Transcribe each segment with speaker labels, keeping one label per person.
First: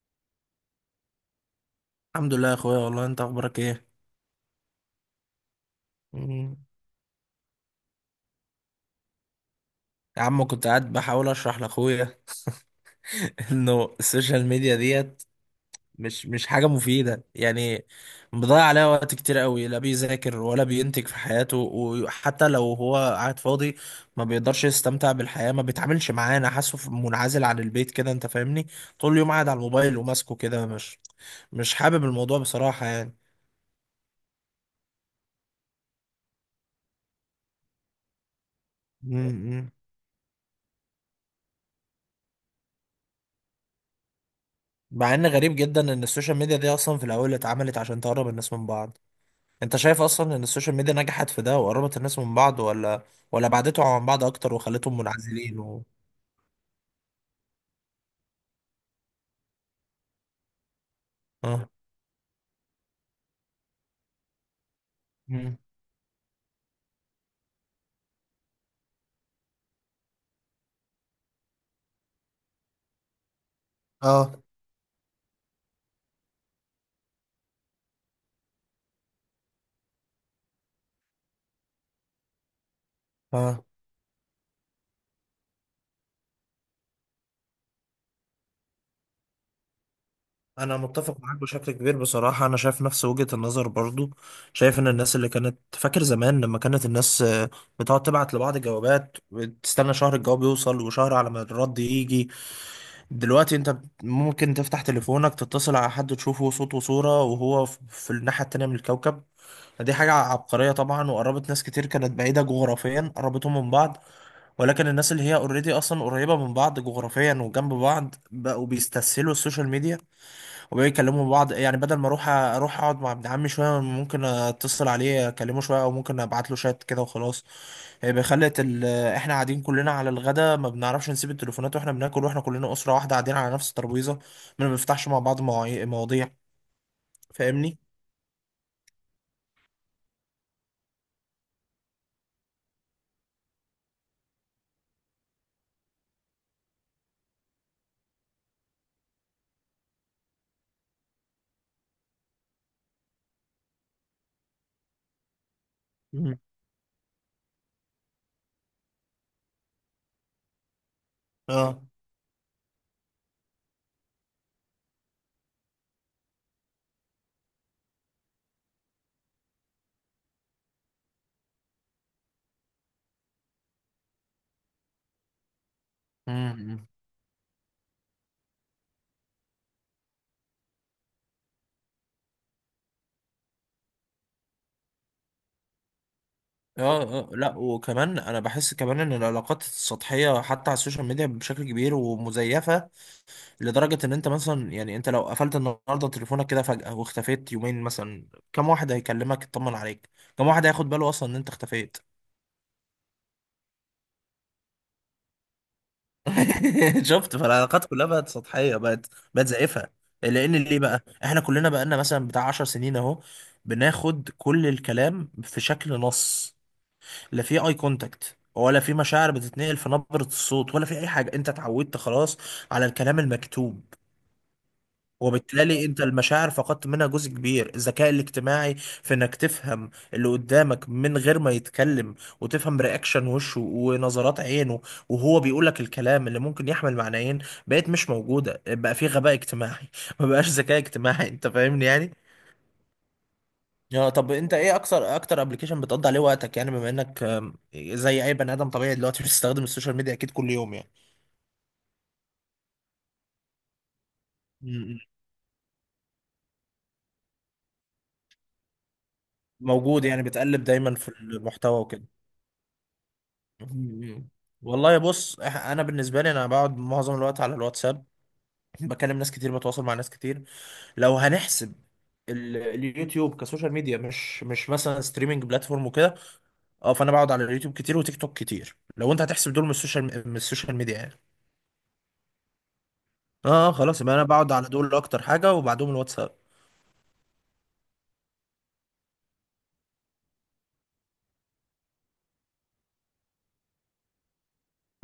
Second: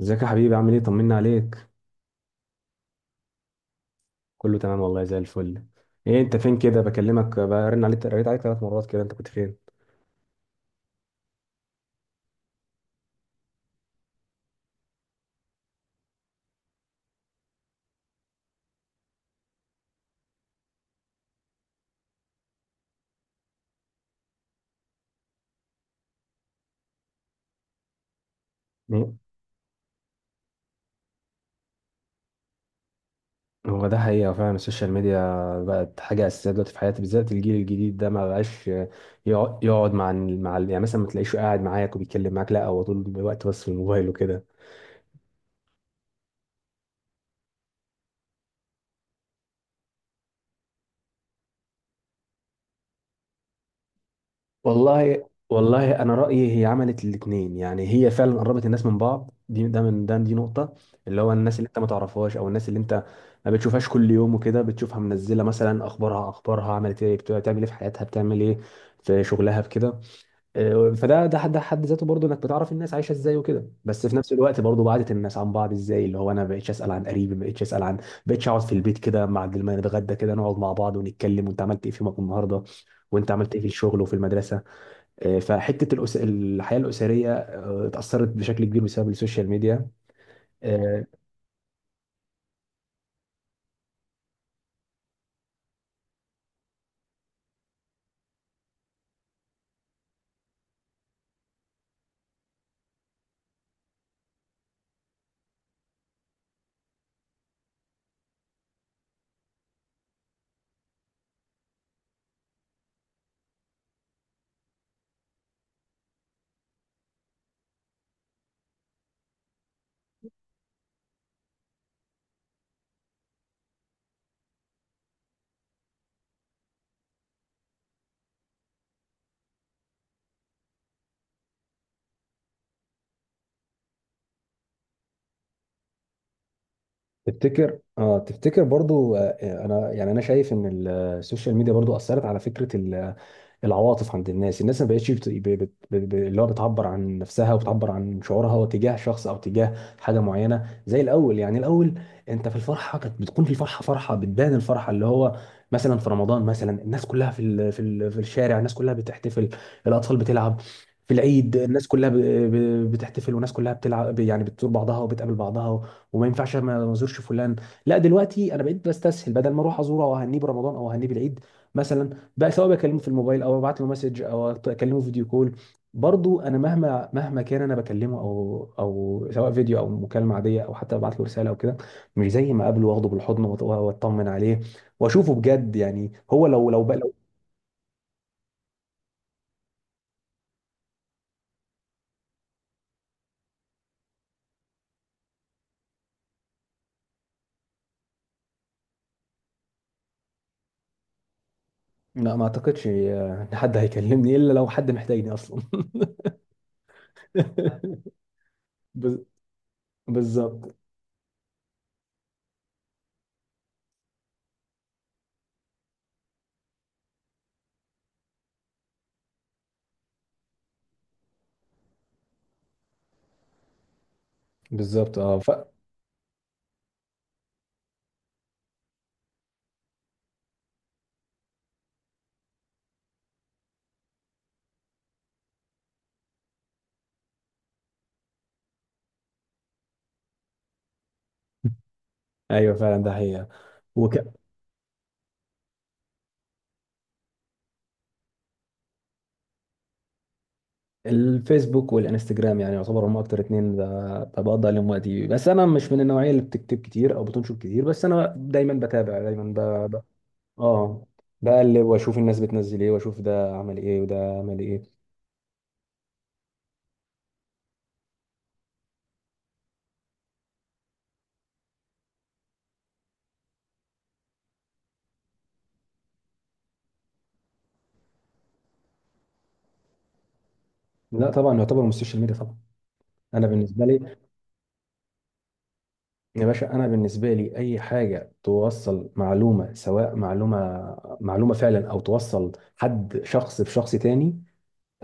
Speaker 1: ازيك يا حبيبي؟ عامل ايه؟ طمنا عليك.
Speaker 2: الحمد لله يا اخويا، والله انت اخبارك ايه؟
Speaker 1: كله تمام والله، زي الفل. ايه انت
Speaker 2: مم.
Speaker 1: فين كده؟ بكلمك، برن عليك، قريت عليك ثلاث مرات كده، انت كنت فين؟
Speaker 2: يا عم كنت قاعد بحاول اشرح لاخويا انه السوشيال ميديا ديت مش حاجه مفيده، يعني مضيع عليها وقت كتير قوي، لا بيذاكر ولا بينتج في حياته، وحتى لو هو قاعد فاضي ما بيقدرش يستمتع بالحياه، ما بيتعاملش معانا، حاسه منعزل عن البيت كده، انت فاهمني؟ طول
Speaker 1: ايه
Speaker 2: اليوم قاعد على الموبايل وماسكه كده، مش حابب الموضوع بصراحه يعني.
Speaker 1: هو ده حقيقة فعلا. السوشيال ميديا بقت حاجة أساسية دلوقتي في حياتي، بالذات الجيل الجديد ده ما بقاش
Speaker 2: مم.
Speaker 1: يقعد
Speaker 2: مم.
Speaker 1: يقعد مع يعني مثلا ما تلاقيش قاعد معاك وبيتكلم معاك، لا هو طول الوقت بس في الموبايل وكده.
Speaker 2: مع ان غريب جدا ان السوشيال ميديا دي اصلا في الاول اتعملت عشان تقرب الناس من بعض. انت شايف اصلا ان السوشيال ميديا نجحت في ده وقربت الناس من بعض، ولا بعدتهم عن بعض اكتر وخلتهم
Speaker 1: والله
Speaker 2: منعزلين و...
Speaker 1: والله انا رايي هي عملت الاثنين. يعني هي فعلا قربت الناس من بعض، دي ده من ده دي نقطه، اللي هو الناس اللي
Speaker 2: اه.
Speaker 1: انت ما تعرفهاش او الناس اللي انت ما بتشوفهاش كل يوم وكده، بتشوفها منزله
Speaker 2: مم.
Speaker 1: مثلا اخبارها عملت ايه، بتعمل ايه في حياتها، بتعمل ايه في شغلها، في كده. فده ده حد ذاته برضه، انك بتعرف الناس عايشه ازاي وكده. بس في نفس
Speaker 2: اه
Speaker 1: الوقت برضه بعدت الناس عن بعض، ازاي؟ اللي هو انا ما بقتش اسال عن قريبي، ما بقتش اسال عن، ما بقتش اقعد في البيت كده، مع ما نتغدى كده نقعد مع بعض ونتكلم وانت عملت ايه في يومك النهارده وانت عملت ايه
Speaker 2: اه،
Speaker 1: في الشغل وفي المدرسه. فحته الحياه الاسريه اتاثرت بشكل كبير بسبب السوشيال ميديا.
Speaker 2: انا
Speaker 1: آه،
Speaker 2: متفق معاك بشكل كبير بصراحه، انا شايف نفس وجهه النظر برضو. شايف ان الناس اللي كانت، فاكر زمان لما كانت الناس بتقعد تبعت لبعض جوابات وتستنى شهر الجواب يوصل وشهر على ما الرد يجي. دلوقتي انت ممكن تفتح تليفونك تتصل على حد تشوفه صوت وصوره وهو في الناحيه التانيه من الكوكب. دي حاجة عبقرية طبعا، وقربت ناس كتير كانت بعيدة جغرافيا، قربتهم من بعض. ولكن الناس اللي هي اوريدي أصلا قريبة من بعض جغرافيا وجنب بعض بقوا بيستسهلوا السوشيال ميديا، وبقوا يكلموا بعض. يعني بدل ما أروح أقعد مع ابن عمي شوية، ممكن أتصل عليه أكلمه شوية، أو ممكن أبعت له شات كده وخلاص. هيبقى خلت إحنا قاعدين كلنا على الغدا ما بنعرفش نسيب التليفونات وإحنا بناكل، وإحنا كلنا أسرة واحدة قاعدين على نفس الترابيزة، ما بنفتحش مع بعض مواضيع.
Speaker 1: تفتكر
Speaker 2: فاهمني؟
Speaker 1: تفتكر برضو؟ انا يعني انا شايف ان السوشيال ميديا برضو اثرت على فكره العواطف عند الناس. الناس ما بقتش اللي هو بتعبر عن نفسها وبتعبر عن شعورها تجاه شخص او تجاه حاجه معينه زي الاول. يعني الاول انت في الفرحه كانت بتكون في الفرحه، فرحه بتبان، الفرحه اللي هو مثلا في
Speaker 2: مم.
Speaker 1: رمضان مثلا، الناس كلها في في الشارع، الناس كلها بتحتفل، الاطفال بتلعب. في العيد
Speaker 2: اه.
Speaker 1: الناس كلها بتحتفل والناس كلها بتلعب، يعني بتزور بعضها وبتقابل بعضها. وما ينفعش ما ازورش فلان. لا دلوقتي انا بقيت بستسهل، بدل ما اروح ازوره او اهنيه برمضان او اهنيه بالعيد مثلا، بقى سواء بكلمه في الموبايل او ببعت له مسج او اكلمه فيديو كول. برضو انا
Speaker 2: مم.
Speaker 1: مهما كان انا بكلمه او سواء فيديو او مكالمه عاديه او حتى ببعت له رساله او كده، مش زي ما اقابله واخده بالحضن واطمن عليه واشوفه بجد. يعني هو لو لو بقى
Speaker 2: اه
Speaker 1: لو
Speaker 2: اه، لا وكمان انا بحس كمان ان العلاقات السطحيه حتى على السوشيال ميديا بشكل كبير ومزيفه، لدرجه ان انت مثلا، يعني انت لو قفلت النهارده تليفونك كده فجاه واختفيت يومين مثلا، كم واحد هيكلمك يطمن عليك؟ كم واحد هياخد باله اصلا ان انت اختفيت؟
Speaker 1: لا ما اعتقدش ان حد هيكلمني الا لو حد محتاجني اصلا.
Speaker 2: شفت؟ فالعلاقات كلها بقت سطحيه، بقت
Speaker 1: بز-
Speaker 2: بقت زائفه. لان
Speaker 1: بالظبط.
Speaker 2: ليه بقى؟ احنا كلنا بقالنا مثلا بتاع 10 سنين اهو بناخد كل الكلام في شكل نص، لا في اي كونتاكت، ولا في مشاعر بتتنقل في نبرة الصوت، ولا في اي حاجة. انت اتعودت خلاص على الكلام المكتوب،
Speaker 1: بالظبط اه ف...
Speaker 2: وبالتالي انت المشاعر فقدت منها جزء كبير. الذكاء الاجتماعي في انك تفهم اللي قدامك من غير ما يتكلم، وتفهم رياكشن وشه ونظرات عينه وهو بيقول لك الكلام اللي ممكن يحمل معنيين، بقت مش موجودة. بقى في غباء اجتماعي ما بقاش ذكاء اجتماعي، انت فاهمني يعني.
Speaker 1: ايوه فعلا ده حقيقه.
Speaker 2: اه. طب
Speaker 1: وك...
Speaker 2: انت ايه اكتر ابلكيشن بتقضي عليه وقتك؟ يعني بما انك زي اي بني ادم طبيعي دلوقتي بتستخدم السوشيال ميديا اكيد كل يوم يعني.
Speaker 1: الفيسبوك والانستجرام يعني يعتبر هم اكتر اتنين بقضي
Speaker 2: م-
Speaker 1: عليهم
Speaker 2: م.
Speaker 1: وقتي، بس انا مش من النوعيه اللي بتكتب كتير او بتنشر كتير، بس انا دايما بتابع دايما. ب... ب...
Speaker 2: موجود يعني، بتقلب دايما
Speaker 1: اه،
Speaker 2: في المحتوى
Speaker 1: بقلب
Speaker 2: وكده.
Speaker 1: واشوف الناس بتنزل ايه واشوف ده
Speaker 2: م-
Speaker 1: عمل ايه
Speaker 2: م.
Speaker 1: وده عمل
Speaker 2: والله
Speaker 1: ايه.
Speaker 2: بص، انا بالنسبه لي انا بقعد معظم الوقت على الواتساب، بكلم ناس كتير، بتواصل مع ناس كتير. لو هنحسب اليوتيوب كسوشيال ميديا، مش مثلا ستريمنج بلاتفورم وكده، اه، فانا بقعد على اليوتيوب كتير وتيك توك كتير لو انت هتحسب دول من السوشيال من السوشيال ميديا يعني.
Speaker 1: لا طبعا يعتبر من السوشيال ميديا طبعا. انا
Speaker 2: اه،
Speaker 1: بالنسبه
Speaker 2: خلاص يبقى
Speaker 1: لي،
Speaker 2: انا بقعد على دول اكتر حاجه وبعدهم الواتساب.
Speaker 1: يا باشا، انا بالنسبه لي اي حاجه توصل معلومه، سواء معلومه فعلا او توصل حد شخص بشخص تاني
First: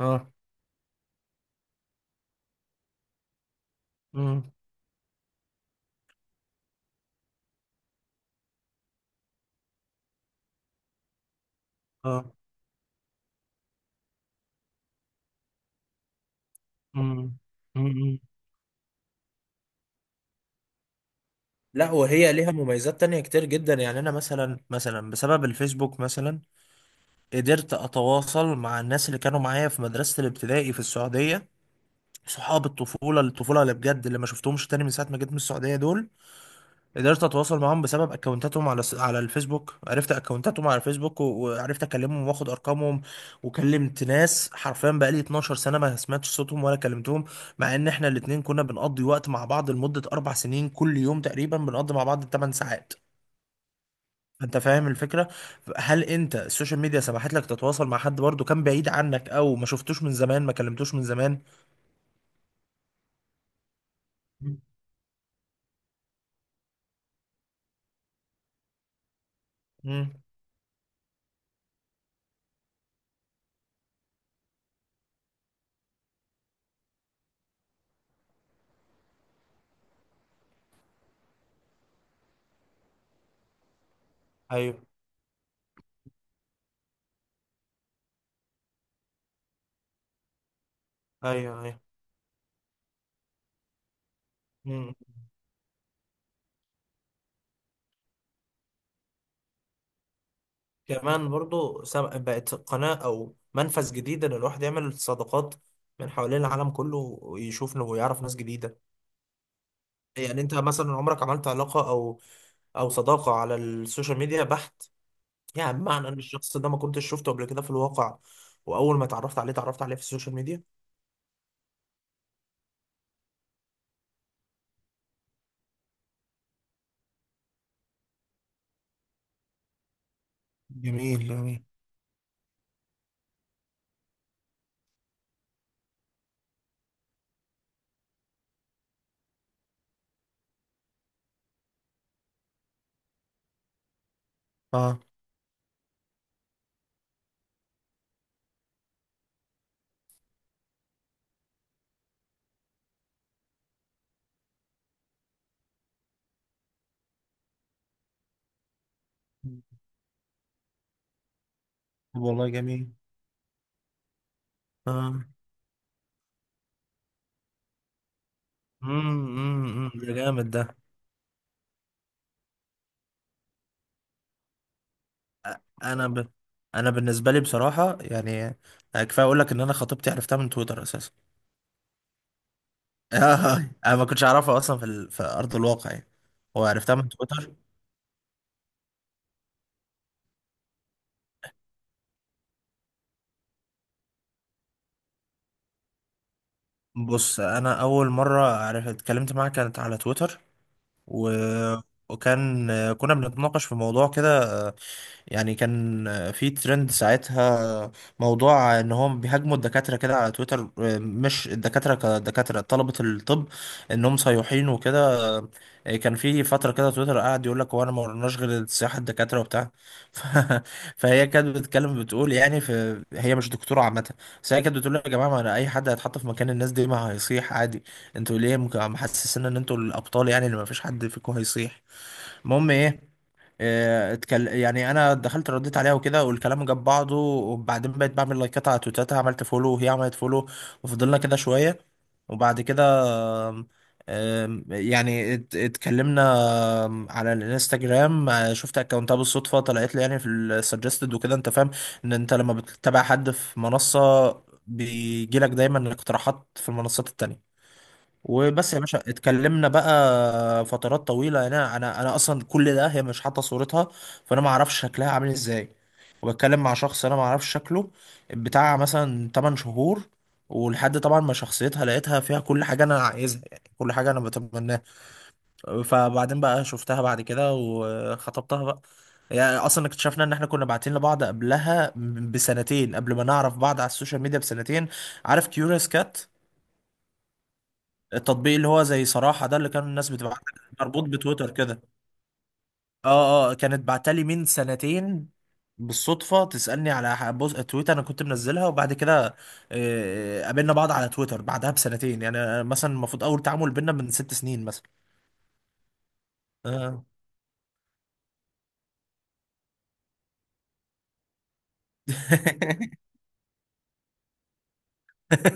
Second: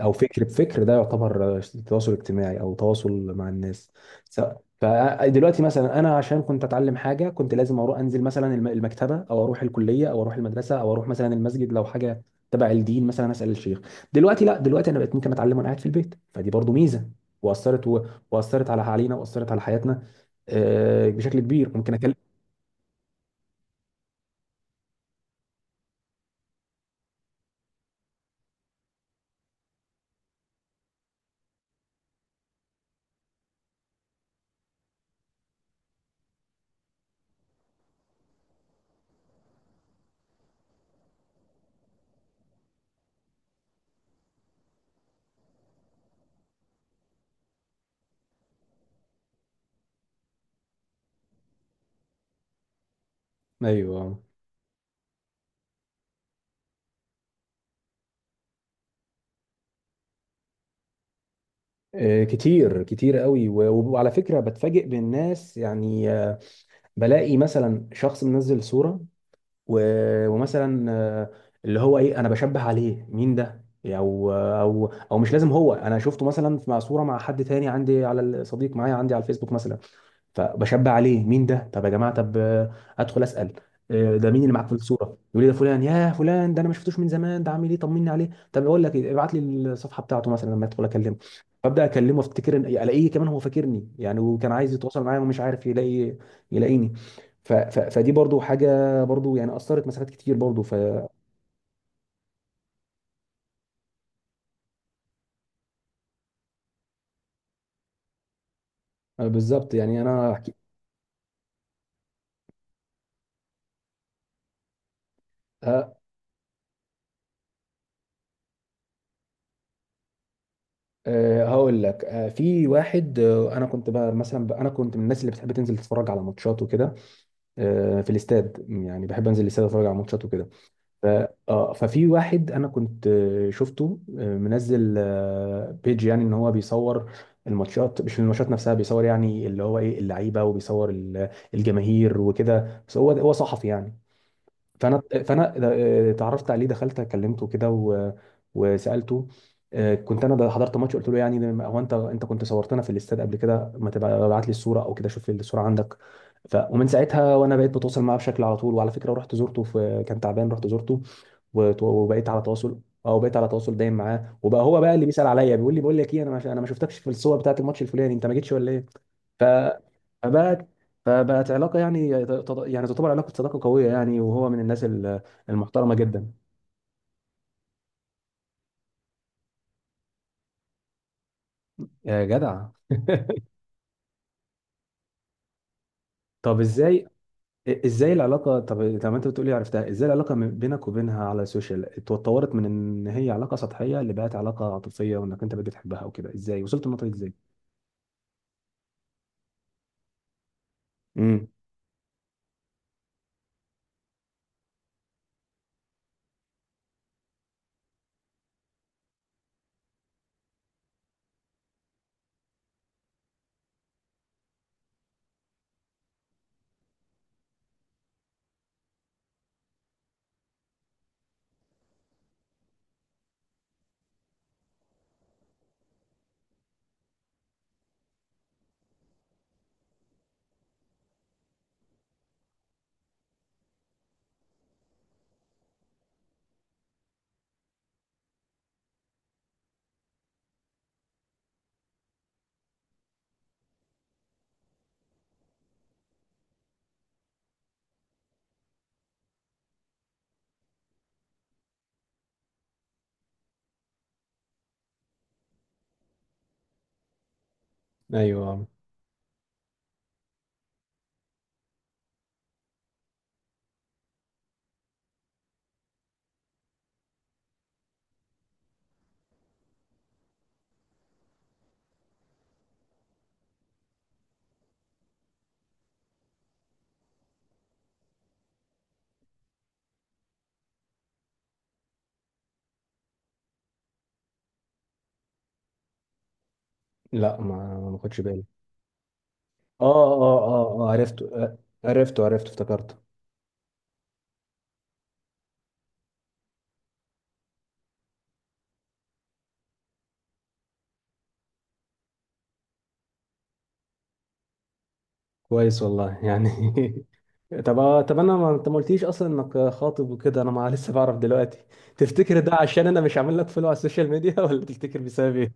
Speaker 1: او فكر بفكر، ده يعتبر تواصل اجتماعي او تواصل مع الناس. س-
Speaker 2: امم.
Speaker 1: فدلوقتي مثلا انا عشان كنت اتعلم حاجه كنت لازم اروح انزل مثلا المكتبه او اروح الكليه او اروح المدرسه او اروح مثلا المسجد لو حاجه
Speaker 2: اه.
Speaker 1: تبع الدين مثلا اسال الشيخ. دلوقتي لا، دلوقتي انا بقيت ممكن اتعلم وانا قاعد في البيت، فدي برضو ميزه
Speaker 2: امم.
Speaker 1: واثرت و...
Speaker 2: امم.
Speaker 1: واثرت على علينا، واثرت على حياتنا بشكل كبير.
Speaker 2: لا،
Speaker 1: ممكن اكلم.
Speaker 2: وهي ليها مميزات تانية كتير جدا. يعني انا مثلا، بسبب الفيسبوك مثلا قدرت اتواصل مع الناس اللي كانوا معايا في مدرسة الابتدائي في السعودية، صحاب الطفولة، اللي بجد اللي ما شفتهمش تاني من ساعة ما جيت من السعودية، دول قدرت اتواصل معاهم بسبب اكونتاتهم على على الفيسبوك، عرفت اكونتاتهم على الفيسبوك وعرفت اكلمهم واخد ارقامهم. وكلمت ناس حرفيا بقالي 12 سنه ما سمعتش صوتهم ولا كلمتهم، مع ان احنا الاتنين كنا بنقضي وقت مع بعض لمده 4 سنين، كل يوم تقريبا بنقضي مع بعض 8 ساعات.
Speaker 1: ايوه.
Speaker 2: انت فاهم الفكره؟ هل انت السوشيال ميديا سمحت لك تتواصل مع حد برضه كان بعيد عنك او ما شفتوش من زمان ما كلمتوش من زمان؟
Speaker 1: كتير كتير قوي، وعلى فكره بتفاجئ بالناس يعني. بلاقي مثلا شخص منزل صورة و...
Speaker 2: امم.
Speaker 1: ومثلا اللي هو ايه، انا بشبه عليه مين ده، او مش لازم هو، انا شفته مثلا مع صورة مع حد تاني عندي على الصديق معايا عندي على الفيسبوك مثلا، فبشبع عليه مين ده. طب يا جماعه، طب ادخل اسال ده مين اللي معاك في
Speaker 2: ايوه
Speaker 1: الصوره، يقول لي ده فلان يا فلان، ده انا ما شفتوش من زمان، ده عامل ايه، طمني عليه. طب اقول لك إيه، ابعت لي الصفحه بتاعته مثلا لما ادخل اكلمه،
Speaker 2: ايوه
Speaker 1: فابدا اكلمه افتكر الاقيه كمان هو فاكرني يعني وكان عايز
Speaker 2: ايوه.
Speaker 1: يتواصل معايا ومش عارف يلاقيني. فدي برضو حاجه برضو، يعني اثرت مسافات كتير برضو. ف
Speaker 2: كمان برضو، بقت قناة أو منفذ جديد إن الواحد يعمل صداقات من حوالين العالم كله، ويشوف إنه يعرف ناس جديدة.
Speaker 1: بالظبط، يعني انا
Speaker 2: يعني
Speaker 1: هحكي.
Speaker 2: أنت مثلا عمرك عملت علاقة أو صداقة على السوشيال ميديا بحت، يعني
Speaker 1: ه-
Speaker 2: بمعنى إن الشخص ده ما كنتش شفته قبل كده في الواقع، وأول ما اتعرفت عليه في السوشيال ميديا؟
Speaker 1: هقول لك في واحد، انا كنت بقى مثلا انا كنت من الناس اللي بتحب تنزل تتفرج على ماتشات وكده، في الاستاد، يعني بحب انزل الاستاد اتفرج على ماتشات وكده. ف...
Speaker 2: جميل جميل.
Speaker 1: آه، ففي واحد انا كنت شفته منزل بيج، يعني ان هو بيصور الماتشات، مش الماتشات نفسها، بيصور يعني اللي هو ايه اللعيبه وبيصور الجماهير وكده، بس هو صحفي يعني.
Speaker 2: اه.
Speaker 1: فانا اتعرفت عليه، دخلت كلمته كده وسالته. كنت انا ده حضرت ماتش، قلت له يعني هو انت كنت صورتنا في الاستاد قبل كده، ما تبقى ابعت لي الصوره او كده، شوف الصوره عندك. ومن ساعتها وانا بقيت بتواصل معاه بشكل على طول. وعلى فكره رحت زرته في كان تعبان، رحت زرته
Speaker 2: طب
Speaker 1: وبقيت على
Speaker 2: والله
Speaker 1: تواصل.
Speaker 2: جميل.
Speaker 1: اه بقيت على تواصل دايم معاه، وبقى هو بقى اللي
Speaker 2: اه.
Speaker 1: بيسال عليا، بيقول لي بقول لك ايه، انا ما شفتكش في الصور بتاعت الماتش الفلاني، انت ما جيتش ولا ايه.
Speaker 2: امم.
Speaker 1: ف...
Speaker 2: امم. ده جامد ده.
Speaker 1: فبقى فبقت علاقه يعني، يعني تعتبر علاقه صداقه قويه يعني، وهو من الناس المحترمه
Speaker 2: انا ب...
Speaker 1: جدا.
Speaker 2: انا بالنسبه لي بصراحه، يعني يعني كفايه اقول لك ان انا خطيبتي عرفتها من تويتر اساسا.
Speaker 1: يا جدع
Speaker 2: آه، انا ما كنتش اعرفها اصلا في ارض الواقع يعني،
Speaker 1: طب
Speaker 2: وعرفتها
Speaker 1: ازاي؟
Speaker 2: من تويتر.
Speaker 1: ازاي العلاقه؟ طب انت بتقولي عرفتها، ازاي العلاقه بينك وبينها على السوشيال اتطورت من ان هي علاقه سطحيه اللي بقت علاقه عاطفيه، وانك انت بقيت بتحبها وكده؟ ازاي وصلت النقطه دي؟ ازاي؟
Speaker 2: بص، انا اول مره عرفت اتكلمت معاها كانت على تويتر و...
Speaker 1: امم.
Speaker 2: وكان كنا بنتناقش في موضوع كده، يعني كان في ترند ساعتها، موضوع ان هم بيهاجموا الدكاترة كده على تويتر، مش الدكاترة كدكاترة، طلبة الطب انهم صيحين وكده. كان في فترة كده تويتر قاعد يقول لك، هو انا ما ورناش غير السياحة الدكاترة وبتاع ف... فهي كانت بتتكلم بتقول يعني، في... هي مش دكتورة عامة، بس هي كانت بتقول يا جماعة، ما انا اي حد هيتحط في مكان الناس دي ما هيصيح عادي. انتوا ليه محسسين ان انتوا الابطال يعني، اللي ما فيش حد فيكم هيصيح؟ المهم ايه. اه، يعني انا دخلت رديت عليها وكده والكلام جاب بعضه. وبعدين بقيت بعمل لايكات على تويتاتها، عملت فولو وهي عملت فولو، وفضلنا كده شويه. وبعد كده ام، ام، يعني اتكلمنا على الانستجرام. اه، شفت اكونتها بالصدفه، طلعت لي يعني في السجستد وكده. انت فاهم ان انت لما بتتابع حد في منصه بيجيلك دايما اقتراحات في المنصات التانية.
Speaker 1: ايوه.
Speaker 2: وبس يا باشا، اتكلمنا بقى فترات طويلة، يعني انا اصلا كل ده هي مش حاطة صورتها، فانا ما اعرفش شكلها عامل ازاي، وبتكلم مع شخص انا ما اعرفش شكله بتاع مثلا 8 شهور. ولحد طبعا ما شخصيتها لقيتها فيها كل حاجة انا عايزها، يعني كل حاجة انا بتمناها. فبعدين بقى شفتها بعد كده وخطبتها بقى. يعني اصلا اكتشفنا ان احنا كنا باعتين لبعض قبلها بسنتين، قبل ما نعرف بعض على السوشيال ميديا بسنتين. عارف كيوريوس كات،
Speaker 1: لا ما خدش بالي.
Speaker 2: التطبيق اللي هو زي صراحة ده اللي كان
Speaker 1: اه
Speaker 2: الناس
Speaker 1: اه
Speaker 2: بتبعت،
Speaker 1: اه اه
Speaker 2: مربوط
Speaker 1: عرفته،
Speaker 2: بتويتر
Speaker 1: آه،
Speaker 2: كده؟
Speaker 1: عرفته عرفته افتكرته.
Speaker 2: اه اه، كانت بعتلي من سنتين بالصدفة تسألني على بوز تويتر انا كنت منزلها. وبعد كده قابلنا بعض على تويتر بعدها بسنتين، يعني أنا مثلا المفروض اول تعامل بينا من 6 سنين مثلا.
Speaker 1: كويس والله يعني.
Speaker 2: آه.
Speaker 1: طب طب انا ما انت ما قلتليش اصلا انك خاطب وكده، انا ما لسه بعرف دلوقتي. تفتكر ده عشان انا مش عامل لك فولو على السوشيال ميديا ولا تفتكر بسبب ايه؟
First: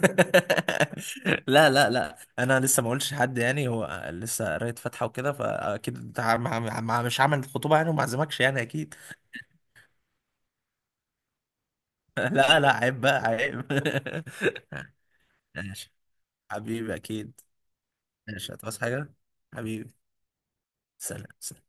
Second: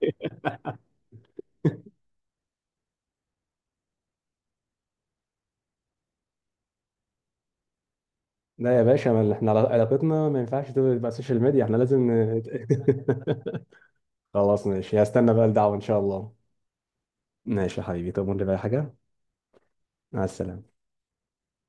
Speaker 2: لا لا لا، انا لسه ما قلتش لحد يعني، هو لسه قرايه فاتحه وكده فاكيد انت مش هعمل خطوبه يعني وما اعزمكش يعني
Speaker 1: لا يا
Speaker 2: اكيد.
Speaker 1: باشا، ما احنا علاقتنا ما ينفعش تبقى على السوشيال ميديا، احنا لازم
Speaker 2: لا لا عيب بقى عيب.
Speaker 1: خلاص ماشي، هستنى بقى الدعوة ان
Speaker 2: ماشي
Speaker 1: شاء الله.
Speaker 2: حبيبي أكيد.
Speaker 1: ماشي يا حبيبي، تؤمرني
Speaker 2: ماشي
Speaker 1: بأي
Speaker 2: هتعوز
Speaker 1: حاجة.
Speaker 2: حاجة حبيبي؟
Speaker 1: مع السلامة.
Speaker 2: سلام.